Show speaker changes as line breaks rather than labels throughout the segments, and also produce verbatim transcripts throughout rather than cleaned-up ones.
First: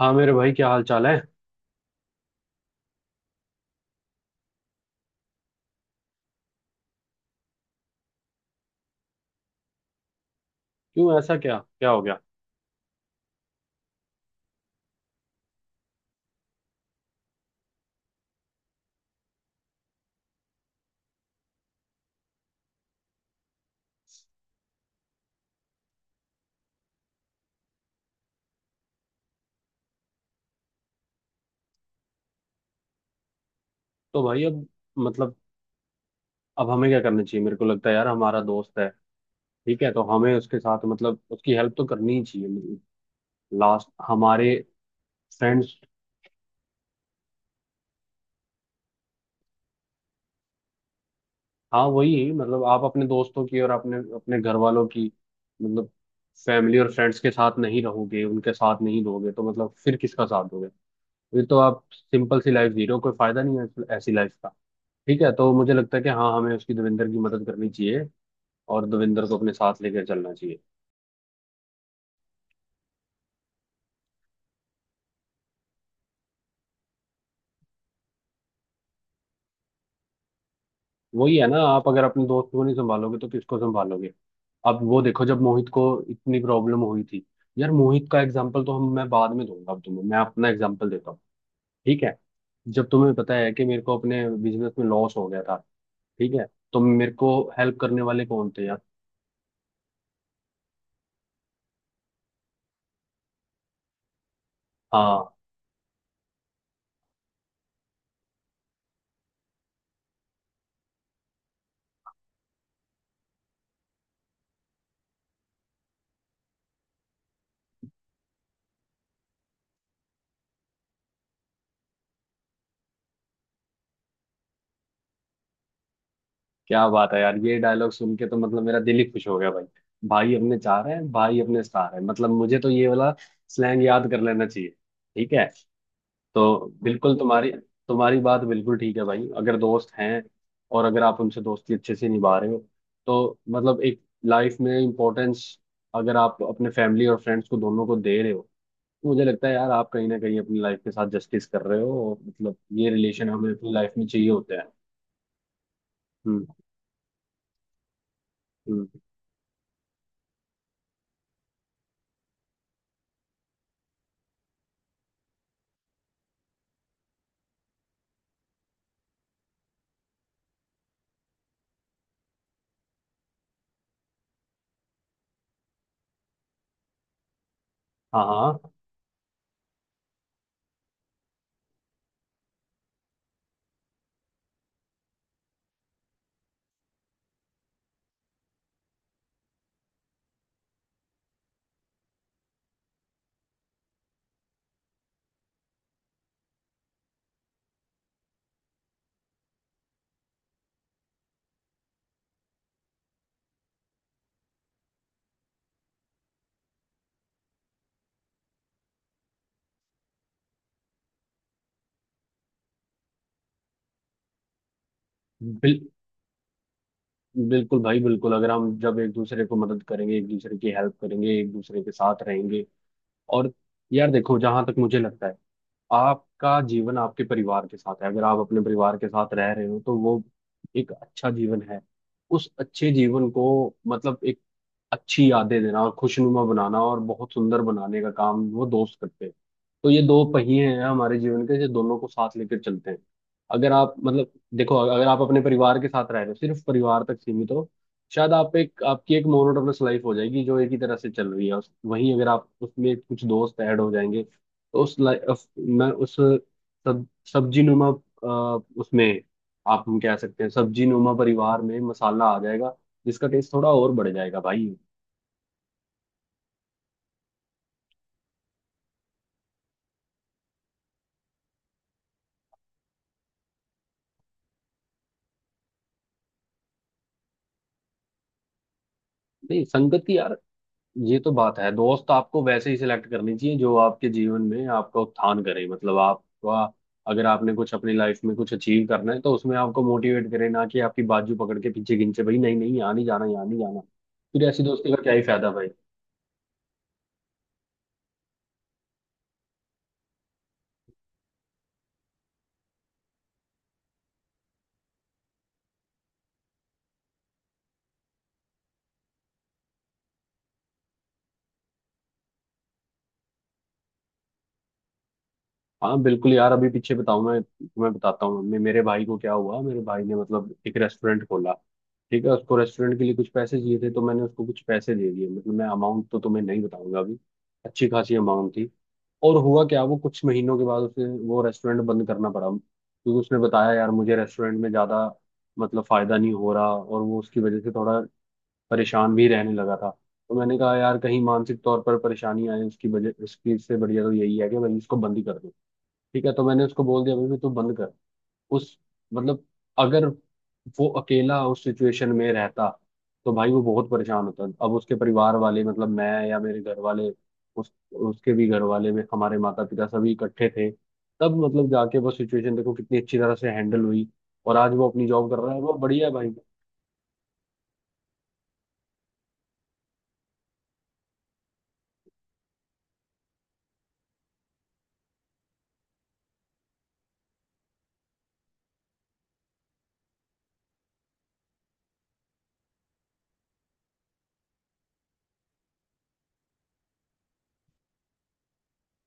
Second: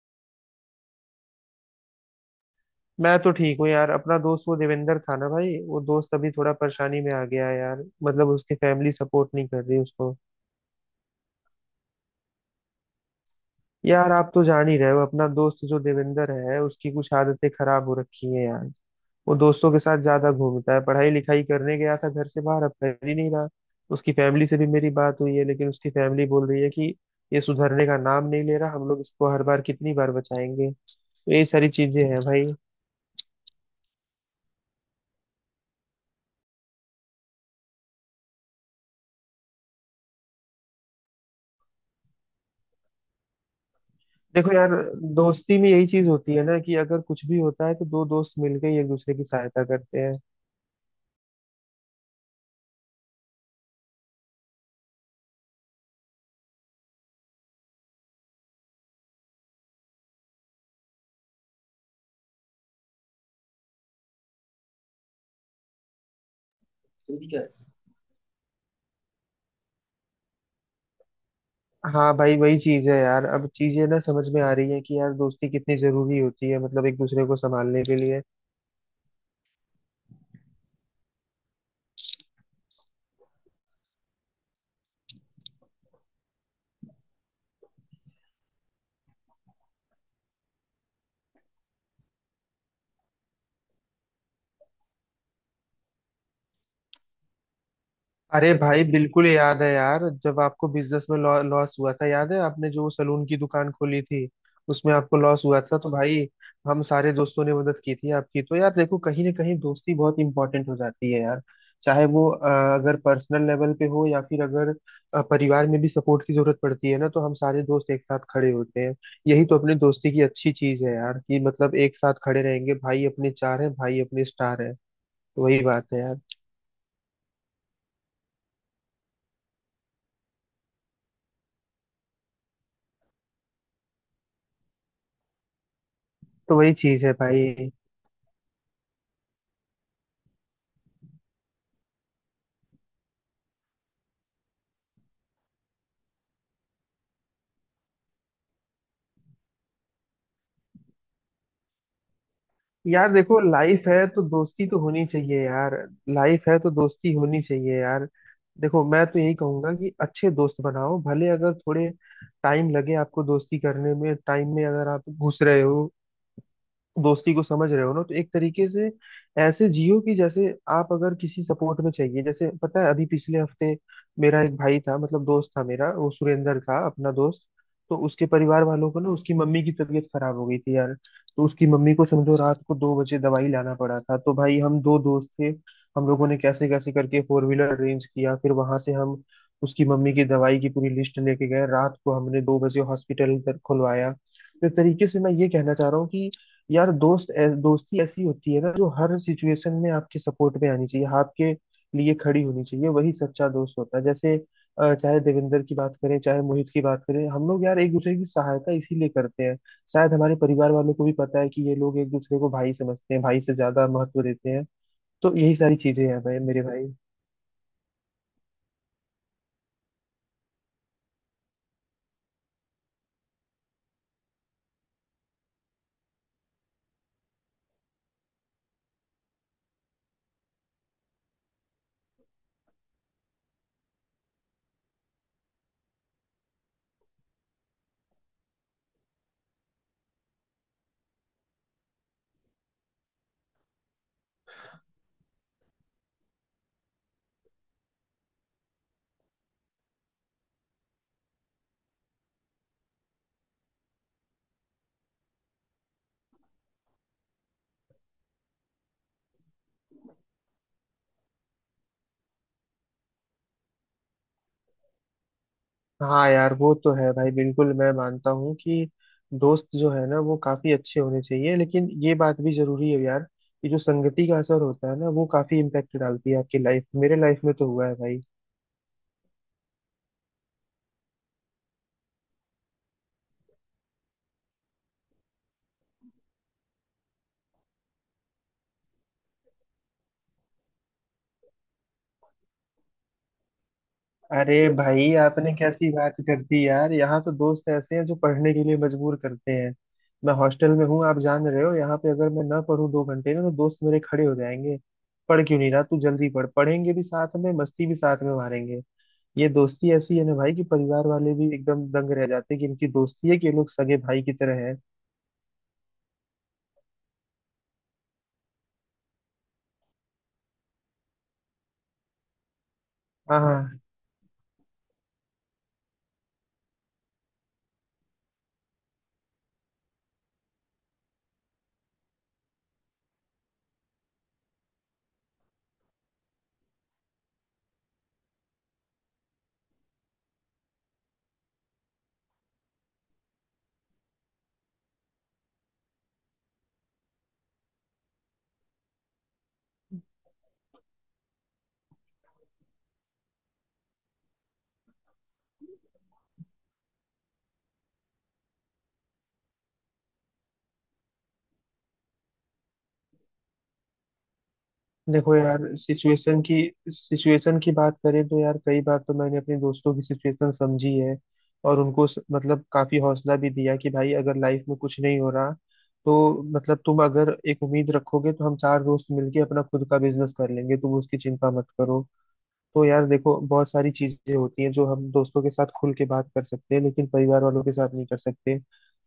हाँ मेरे भाई, क्या हाल चाल है?
मैं तो ठीक हूँ यार। अपना दोस्त वो देवेंद्र था ना भाई, वो दोस्त अभी थोड़ा परेशानी में आ गया है यार। मतलब उसकी फैमिली सपोर्ट नहीं कर रही उसको।
क्यों? ऐसा क्या क्या हो गया?
यार आप तो जान ही रहे हो, अपना दोस्त जो देवेंद्र है उसकी कुछ आदतें खराब हो रखी हैं यार। वो दोस्तों के साथ ज्यादा घूमता है, पढ़ाई लिखाई करने गया था घर से बाहर, अब कर ही नहीं रहा। उसकी फैमिली से भी मेरी बात हुई है, लेकिन उसकी फैमिली बोल रही है कि ये सुधरने का नाम नहीं ले रहा, हम लोग इसको हर बार कितनी बार बचाएंगे। तो ये सारी चीजें हैं भाई।
तो भाई अब, मतलब, अब हमें क्या करना चाहिए? मेरे को लगता है यार, हमारा दोस्त है। ठीक है, तो हमें उसके साथ, मतलब, उसकी हेल्प तो करनी ही चाहिए। मतलब लास्ट
देखो
हमारे
यार, दोस्ती में
फ्रेंड्स।
यही चीज होती है ना कि अगर कुछ भी होता है तो दो दोस्त मिलकर ही एक दूसरे की सहायता करते हैं।
हाँ, वही मतलब, आप अपने दोस्तों की और अपने अपने घर वालों की, मतलब, फैमिली और फ्रेंड्स के साथ नहीं रहोगे, उनके साथ नहीं दोगे, तो मतलब फिर किसका साथ दोगे? फिर तो आप सिंपल सी लाइफ जी रहे हो, कोई फायदा नहीं है ऐसी लाइफ का। ठीक है, तो मुझे लगता है कि हाँ, हमें उसकी, देवेंद्र की मदद
सीरियस।
करनी चाहिए और दविंदर को अपने साथ लेकर चलना चाहिए।
हाँ भाई, वही चीज है यार। अब चीजें ना समझ में आ रही है कि यार दोस्ती कितनी जरूरी होती है, मतलब एक दूसरे को संभालने के लिए।
वही है ना, आप अगर अपने दोस्त को नहीं संभालोगे तो किसको संभालोगे? अब वो देखो, जब मोहित को इतनी प्रॉब्लम हुई थी, यार मोहित का एग्जाम्पल तो हम मैं बाद में दूंगा। अब तुम्हें मैं अपना एग्जाम्पल देता हूँ। ठीक है, जब तुम्हें पता है कि मेरे को अपने बिजनेस में लॉस हो गया था। ठीक है, तो मेरे को हेल्प करने वाले कौन
अरे
थे यार?
भाई बिल्कुल याद है यार, जब आपको बिजनेस में लॉ, लॉस हुआ था। याद है आपने जो सलून की दुकान खोली थी, उसमें आपको
हाँ।
लॉस हुआ था, तो भाई हम सारे दोस्तों ने मदद की थी आपकी। तो यार देखो, कहीं ना कहीं दोस्ती बहुत इंपॉर्टेंट हो जाती है यार। चाहे वो अ, अगर पर्सनल लेवल पे हो, या फिर अगर अ, परिवार में भी सपोर्ट की जरूरत पड़ती है ना, तो हम सारे दोस्त एक साथ खड़े होते हैं। यही तो अपनी दोस्ती की अच्छी चीज है यार, कि मतलब एक साथ खड़े रहेंगे। भाई अपने चार है, भाई अपने स्टार है। तो वही बात है यार।
क्या बात है यार! ये डायलॉग सुन के तो मतलब मेरा दिल ही खुश हो गया भाई। भाई अपने चार है, भाई अपने स्टार है, मतलब मुझे तो ये वाला स्लैंग याद कर लेना चाहिए। ठीक है,
तो
तो
वही चीज है
बिल्कुल तुम्हारी
भाई।
तुम्हारी बात बिल्कुल ठीक है भाई। अगर दोस्त हैं और अगर आप उनसे दोस्ती अच्छे से निभा रहे हो, तो मतलब एक लाइफ में इम्पोर्टेंस अगर आप अपने फैमिली और फ्रेंड्स को दोनों को दे रहे हो, तो मुझे लगता है यार, आप कहीं ना कहीं अपनी लाइफ के साथ जस्टिस कर रहे हो, और मतलब ये
यार
रिलेशन
देखो,
हमें अपनी
लाइफ
लाइफ
है
में
तो
चाहिए होते हैं।
दोस्ती तो होनी चाहिए यार।
हम्म।
लाइफ है तो दोस्ती होनी चाहिए यार। देखो
हम्म।
मैं तो यही कहूंगा कि अच्छे दोस्त बनाओ, भले अगर थोड़े टाइम लगे आपको दोस्ती करने में। टाइम में अगर आप घुस रहे हो, दोस्ती को समझ रहे हो ना, तो एक तरीके से ऐसे जियो कि जैसे आप अगर किसी सपोर्ट में चाहिए। जैसे पता है अभी पिछले हफ्ते मेरा एक भाई था, मतलब दोस्त था मेरा, वो सुरेंद्र था अपना दोस्त। तो
हाँ।
उसके परिवार
हाँ।
वालों को ना, उसकी मम्मी की तबीयत खराब हो गई थी यार। तो उसकी मम्मी को समझो रात को दो बजे दवाई लाना पड़ा था, तो भाई हम दो दोस्त थे। हम लोगों ने कैसे कैसे करके फोर व्हीलर अरेंज किया, फिर वहां से हम उसकी मम्मी की दवाई की पूरी लिस्ट लेके गए, रात को हमने दो बजे हॉस्पिटल खुलवाया। तो एक तरीके से मैं ये कहना चाह रहा हूँ कि यार दोस्त ऐ- दोस्ती ऐसी होती है ना, जो हर सिचुएशन में आपके सपोर्ट में आनी चाहिए, आपके लिए खड़ी होनी चाहिए, वही सच्चा दोस्त होता है। जैसे अ, चाहे देवेंद्र की बात करें, चाहे मोहित की बात करें, हम लोग यार एक दूसरे की सहायता इसीलिए करते हैं। शायद हमारे परिवार वालों को भी पता है कि ये लोग एक दूसरे को भाई समझते हैं, भाई से ज्यादा महत्व देते हैं। तो यही सारी
बिल
चीजें हैं भाई मेरे भाई।
बिल्कुल भाई, बिल्कुल। अगर हम जब एक दूसरे को मदद करेंगे, एक दूसरे की हेल्प करेंगे, एक दूसरे के साथ रहेंगे, और यार देखो, जहां तक मुझे लगता है, आपका जीवन आपके परिवार के साथ है। अगर आप अपने परिवार के साथ रह रहे हो तो वो एक अच्छा जीवन है। उस अच्छे जीवन को, मतलब, एक अच्छी यादें देना और खुशनुमा बनाना और बहुत सुंदर बनाने का काम वो दोस्त करते हैं। तो ये दो पहिए हैं हमारे जीवन के, जो दोनों को साथ लेकर चलते हैं। अगर आप मतलब, देखो, अगर आप अपने परिवार के साथ रह रहे हो, सिर्फ परिवार तक सीमित हो, शायद आप एक, आपकी एक मोनोटोनस लाइफ हो जाएगी जो एक ही तरह से चल रही है। उस- वहीं अगर आप उसमें कुछ दोस्त ऐड हो जाएंगे तो उस लाइफ मैं उस सब सब्जी नुमा, उसमें, आप, हम कह सकते हैं सब्जी नुमा परिवार में मसाला आ जाएगा, जिसका टेस्ट थोड़ा और बढ़ जाएगा भाई।
हाँ यार वो तो है भाई, बिल्कुल मैं मानता हूँ कि दोस्त जो है ना वो काफी अच्छे होने चाहिए, लेकिन ये बात भी जरूरी है यार कि जो संगति का असर होता है ना, वो काफी इम्पैक्ट डालती है आपकी लाइफ। मेरे लाइफ में तो हुआ है भाई।
नहीं संगति यार, ये तो बात है, दोस्त आपको वैसे ही सिलेक्ट करनी चाहिए जो आपके जीवन में आपका उत्थान करे, मतलब आपका, अगर आपने कुछ अपनी लाइफ में कुछ अचीव करना है तो उसमें आपको मोटिवेट करे, ना कि आपकी बाजू पकड़ के पीछे खींचे भाई, नहीं नहीं, यहाँ नहीं जाना, यहाँ नहीं जाना। फिर
अरे
ऐसी दोस्ती का क्या
भाई
ही फायदा
आपने
भाई?
कैसी बात कर दी यार, यहाँ तो दोस्त ऐसे हैं जो पढ़ने के लिए मजबूर करते हैं। मैं हॉस्टल में हूँ आप जान रहे हो, यहाँ पे अगर मैं ना पढूं दो घंटे ना, तो दोस्त मेरे खड़े हो जाएंगे, पढ़ क्यों नहीं रहा तू, जल्दी पढ़। पढ़ेंगे भी साथ में, मस्ती भी साथ में मारेंगे। ये दोस्ती ऐसी है ना भाई कि परिवार वाले भी एकदम दंग रह जाते हैं कि इनकी दोस्ती है कि ये लोग सगे भाई की तरह है।
हाँ बिल्कुल यार, अभी पीछे बताऊँ, मैं तुम्हें बताता हूँ, मैं मेरे भाई को क्या हुआ, मेरे भाई ने मतलब एक रेस्टोरेंट खोला। ठीक है, उसको रेस्टोरेंट के लिए कुछ
हाँ
पैसे चाहिए
हाँ।
थे, तो मैंने उसको कुछ पैसे दे दिए। मतलब मैं अमाउंट तो तुम्हें नहीं बताऊंगा अभी, अच्छी खासी अमाउंट थी। और हुआ क्या, वो कुछ महीनों के बाद उसे वो रेस्टोरेंट बंद करना पड़ा, क्योंकि उसने बताया यार मुझे रेस्टोरेंट में ज़्यादा, मतलब, फ़ायदा नहीं हो रहा, और वो उसकी वजह से थोड़ा परेशान भी रहने लगा था। तो मैंने कहा यार, कहीं मानसिक तौर पर परेशानी आए उसकी वजह, उसकी इससे बढ़िया तो यही है कि भाई इसको बंद ही कर दो। ठीक है, तो मैंने उसको बोल दिया भाई, तू बंद कर। उस मतलब, अगर वो अकेला उस सिचुएशन में रहता तो भाई वो बहुत परेशान होता। अब उसके परिवार वाले मतलब, मैं या मेरे घर वाले, उस उसके भी घर वाले में हमारे माता पिता सभी इकट्ठे थे। तब मतलब जाके वो सिचुएशन देखो कितनी अच्छी तरह से हैंडल हुई। और आज वो अपनी जॉब
देखो
कर रहा है,
यार
वो बढ़िया है भाई।
सिचुएशन की सिचुएशन की बात करें, तो यार कई बार तो मैंने अपने दोस्तों की सिचुएशन समझी है, और उनको स- मतलब काफी हौसला भी दिया कि भाई अगर लाइफ में कुछ नहीं हो रहा, तो मतलब तुम अगर एक उम्मीद रखोगे तो हम चार दोस्त मिलके अपना खुद का बिजनेस कर लेंगे, तुम उसकी चिंता मत करो। तो यार देखो बहुत सारी चीजें होती हैं जो हम दोस्तों के साथ खुल के बात कर सकते हैं, लेकिन परिवार वालों के साथ नहीं कर सकते।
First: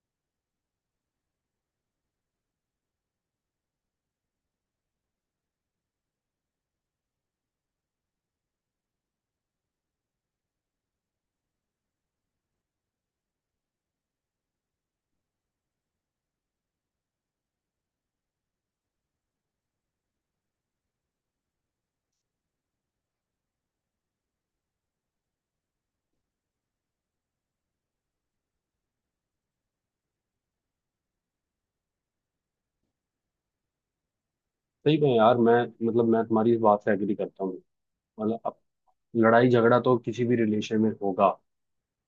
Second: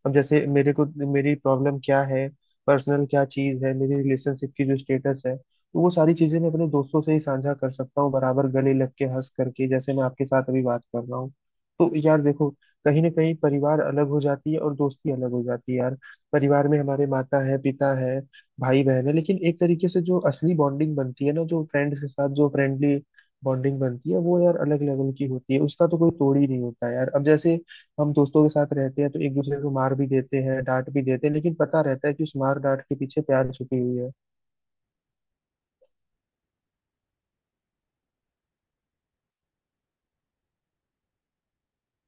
अब जैसे मेरे को, मेरी प्रॉब्लम क्या है, पर्सनल क्या चीज है, मेरी रिलेशनशिप की जो स्टेटस है, तो वो सारी चीजें मैं अपने दोस्तों से ही साझा कर सकता हूँ, बराबर गले लग के हंस करके जैसे मैं आपके साथ अभी बात कर रहा हूँ। तो यार देखो, कहीं ना कहीं परिवार अलग हो जाती है और दोस्ती अलग हो जाती है यार। परिवार में हमारे माता है, पिता है, भाई बहन है, लेकिन एक तरीके से जो असली बॉन्डिंग बनती है ना, जो फ्रेंड्स के साथ जो फ्रेंडली बॉन्डिंग बनती है, वो यार अलग लेवल की होती है, उसका तो कोई तोड़ ही नहीं होता यार। अब जैसे हम दोस्तों के साथ रहते हैं तो एक दूसरे को मार भी देते हैं, डांट भी देते हैं, लेकिन पता रहता है कि उस मार डांट के पीछे प्यार छुपी हुई है।
सही में यार, मैं, मतलब मैं तुम्हारी इस बात से एग्री करता हूँ। मतलब अब लड़ाई झगड़ा तो किसी भी रिलेशन में होगा,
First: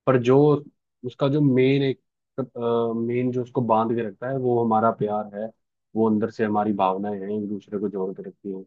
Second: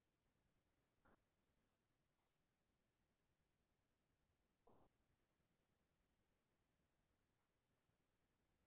पर जो उसका जो मेन एक, मेन जो उसको बांध के रखता है वो हमारा प्यार है। वो अंदर से हमारी भावनाएं हैं, एक दूसरे को जोड़ के रखती हैं।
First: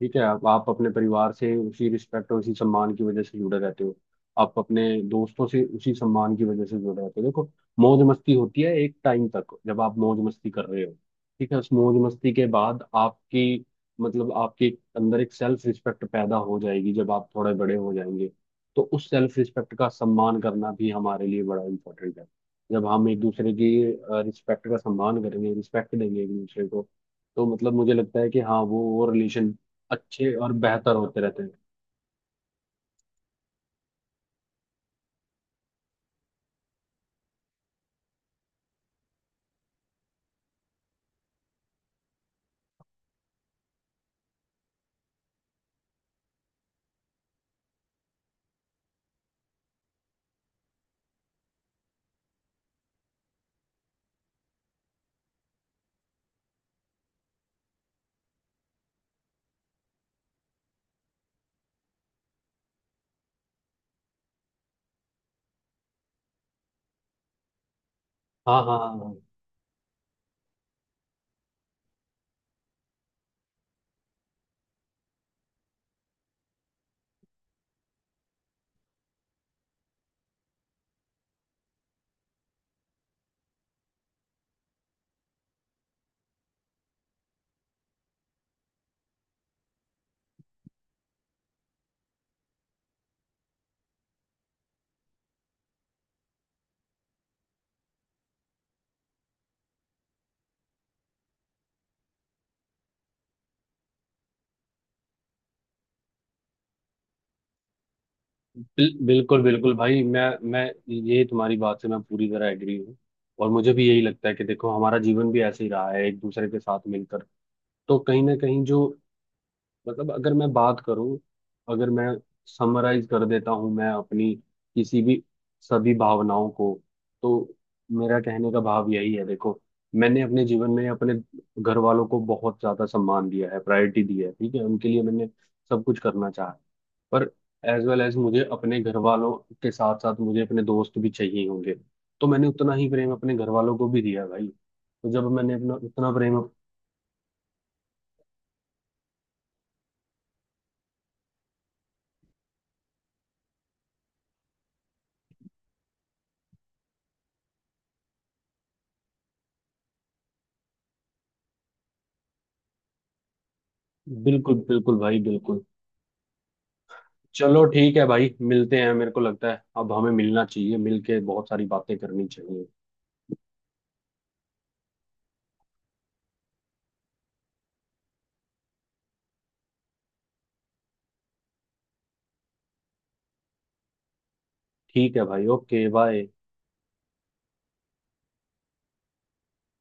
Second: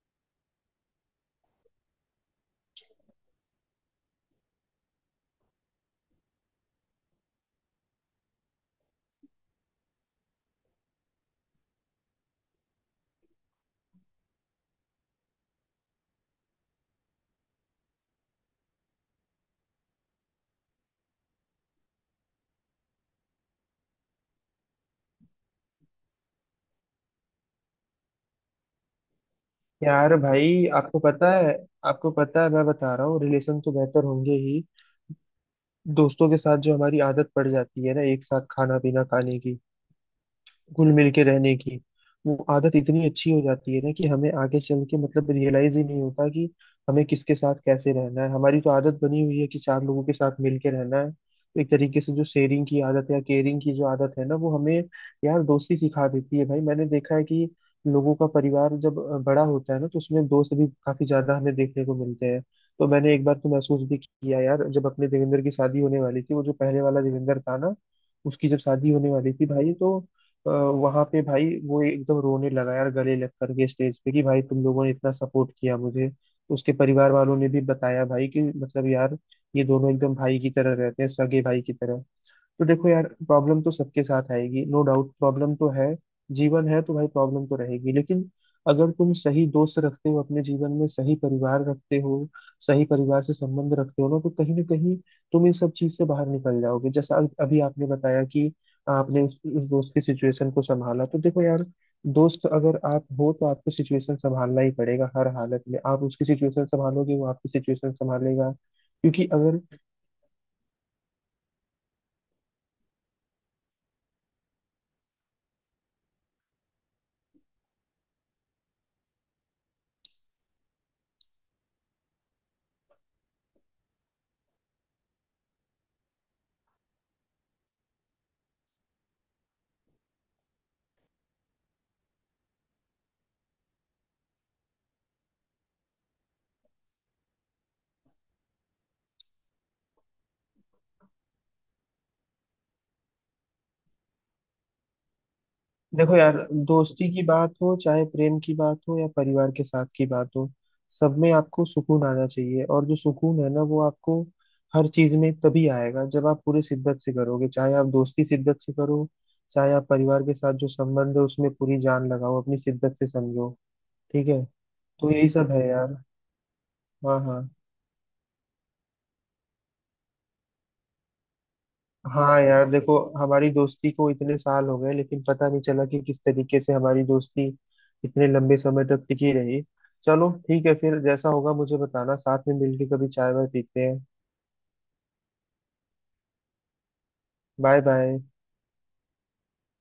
ठीक है, आप, आप अपने परिवार से उसी रिस्पेक्ट और उसी सम्मान की वजह से जुड़े रहते हो। आप अपने दोस्तों से उसी सम्मान की वजह से जुड़े रहते हो। देखो, मौज मस्ती होती है एक टाइम तक जब आप मौज मस्ती कर रहे हो। ठीक है, उस मौज मस्ती के बाद आपकी, मतलब आपके अंदर एक सेल्फ रिस्पेक्ट पैदा हो जाएगी जब आप थोड़े बड़े हो जाएंगे। तो उस सेल्फ रिस्पेक्ट का सम्मान करना भी हमारे लिए बड़ा इम्पोर्टेंट है। जब हम एक दूसरे की रिस्पेक्ट का सम्मान करेंगे, रिस्पेक्ट देंगे एक दूसरे को, तो मतलब मुझे लगता है कि हाँ, वो वो रिलेशन
यार
अच्छे और
भाई
बेहतर
आपको
होते
पता
रहते हैं।
है आपको पता है मैं बता रहा हूँ, रिलेशन तो बेहतर होंगे ही। दोस्तों के साथ जो हमारी आदत पड़ जाती है ना, एक साथ खाना पीना खाने की, घुल मिल के रहने की, वो आदत इतनी अच्छी हो जाती है ना कि हमें आगे चल के मतलब रियलाइज ही नहीं होता कि हमें किसके साथ कैसे रहना है। हमारी तो आदत बनी हुई है कि चार लोगों के साथ मिल के रहना है, तो एक तरीके से जो शेयरिंग की आदत या केयरिंग की जो आदत है ना, वो हमें यार दोस्ती सिखा देती है भाई। मैंने देखा है कि लोगों का परिवार जब अ, बड़ा होता है ना, तो उसमें दोस्त भी काफी ज्यादा हमें देखने को मिलते हैं। तो मैंने एक बार तो महसूस भी किया यार, जब अपने देवेंद्र की शादी होने वाली थी, वो जो पहले वाला देवेंद्र था ना, उसकी जब
हाँ हाँ हाँ
शादी होने
हाँ।
वाली थी भाई, तो वहां पे भाई वो एकदम रोने लगा यार, गले लग करके स्टेज पे, कि भाई तुम लोगों ने इतना सपोर्ट किया मुझे। उसके परिवार वालों ने भी बताया भाई कि मतलब यार ये दोनों एकदम भाई की तरह रहते हैं, सगे भाई की तरह। तो देखो यार प्रॉब्लम तो सबके साथ आएगी, नो डाउट, प्रॉब्लम तो है। जीवन है तो भाई प्रॉब्लम तो रहेगी, लेकिन अगर तुम सही दोस्त रखते हो अपने जीवन में, सही परिवार रखते हो, सही परिवार से संबंध रखते हो ना, तो कहीं ना कहीं तुम इन सब चीज से बाहर निकल जाओगे। जैसा अभी अभी आपने बताया कि आपने उस, उस दोस्त की सिचुएशन को संभाला, तो देखो यार, दोस्त अगर आप हो तो आपको सिचुएशन संभालना ही पड़ेगा। हर हालत में आप उसकी सिचुएशन संभालोगे, वो आपकी सिचुएशन संभालेगा।
बिल,
क्योंकि
बिल्कुल
अगर,
बिल्कुल भाई, मैं मैं ये तुम्हारी बात से मैं पूरी तरह एग्री हूँ। और मुझे भी यही लगता है कि देखो, हमारा जीवन भी ऐसे ही रहा है एक दूसरे के साथ मिलकर। तो कहीं ना कहीं जो, मतलब, अगर मैं बात करूं, अगर मैं समराइज कर देता हूं मैं अपनी किसी भी सभी भावनाओं को, तो मेरा कहने का भाव यही है। देखो, मैंने अपने जीवन में अपने घर वालों को बहुत ज्यादा सम्मान दिया है, प्रायोरिटी दी है। ठीक है, उनके लिए मैंने सब कुछ करना चाहा, पर एज वेल एज, मुझे अपने घर वालों के साथ साथ मुझे अपने दोस्त भी चाहिए होंगे। तो मैंने उतना ही प्रेम अपने घर वालों को भी दिया भाई। तो जब मैंने अपना उतना
देखो यार
प्रेम,
दोस्ती की बात हो, चाहे प्रेम की बात हो, या परिवार के साथ की बात हो, सब में आपको सुकून आना चाहिए। और जो सुकून है ना वो आपको हर चीज में तभी आएगा जब आप पूरे शिद्दत से करोगे। चाहे आप दोस्ती शिद्दत से करो, चाहे आप परिवार के साथ जो संबंध है उसमें पूरी जान लगाओ अपनी शिद्दत से, समझो। ठीक है।
बिल्कुल बिल्कुल
तो
भाई
यही सब
बिल्कुल।
है यार। हाँ हाँ।
चलो ठीक है भाई, मिलते हैं। मेरे को लगता है अब हमें मिलना चाहिए, मिलके बहुत सारी बातें करनी
हाँ
चाहिए।
यार देखो हमारी दोस्ती को इतने साल हो गए, लेकिन पता नहीं चला कि किस तरीके से हमारी दोस्ती इतने लंबे समय तक टिकी रही। चलो ठीक है फिर, जैसा होगा मुझे बताना, साथ में मिलके कभी चाय वाय पीते हैं।
ठीक है भाई, ओके, बाय।
Bye bye.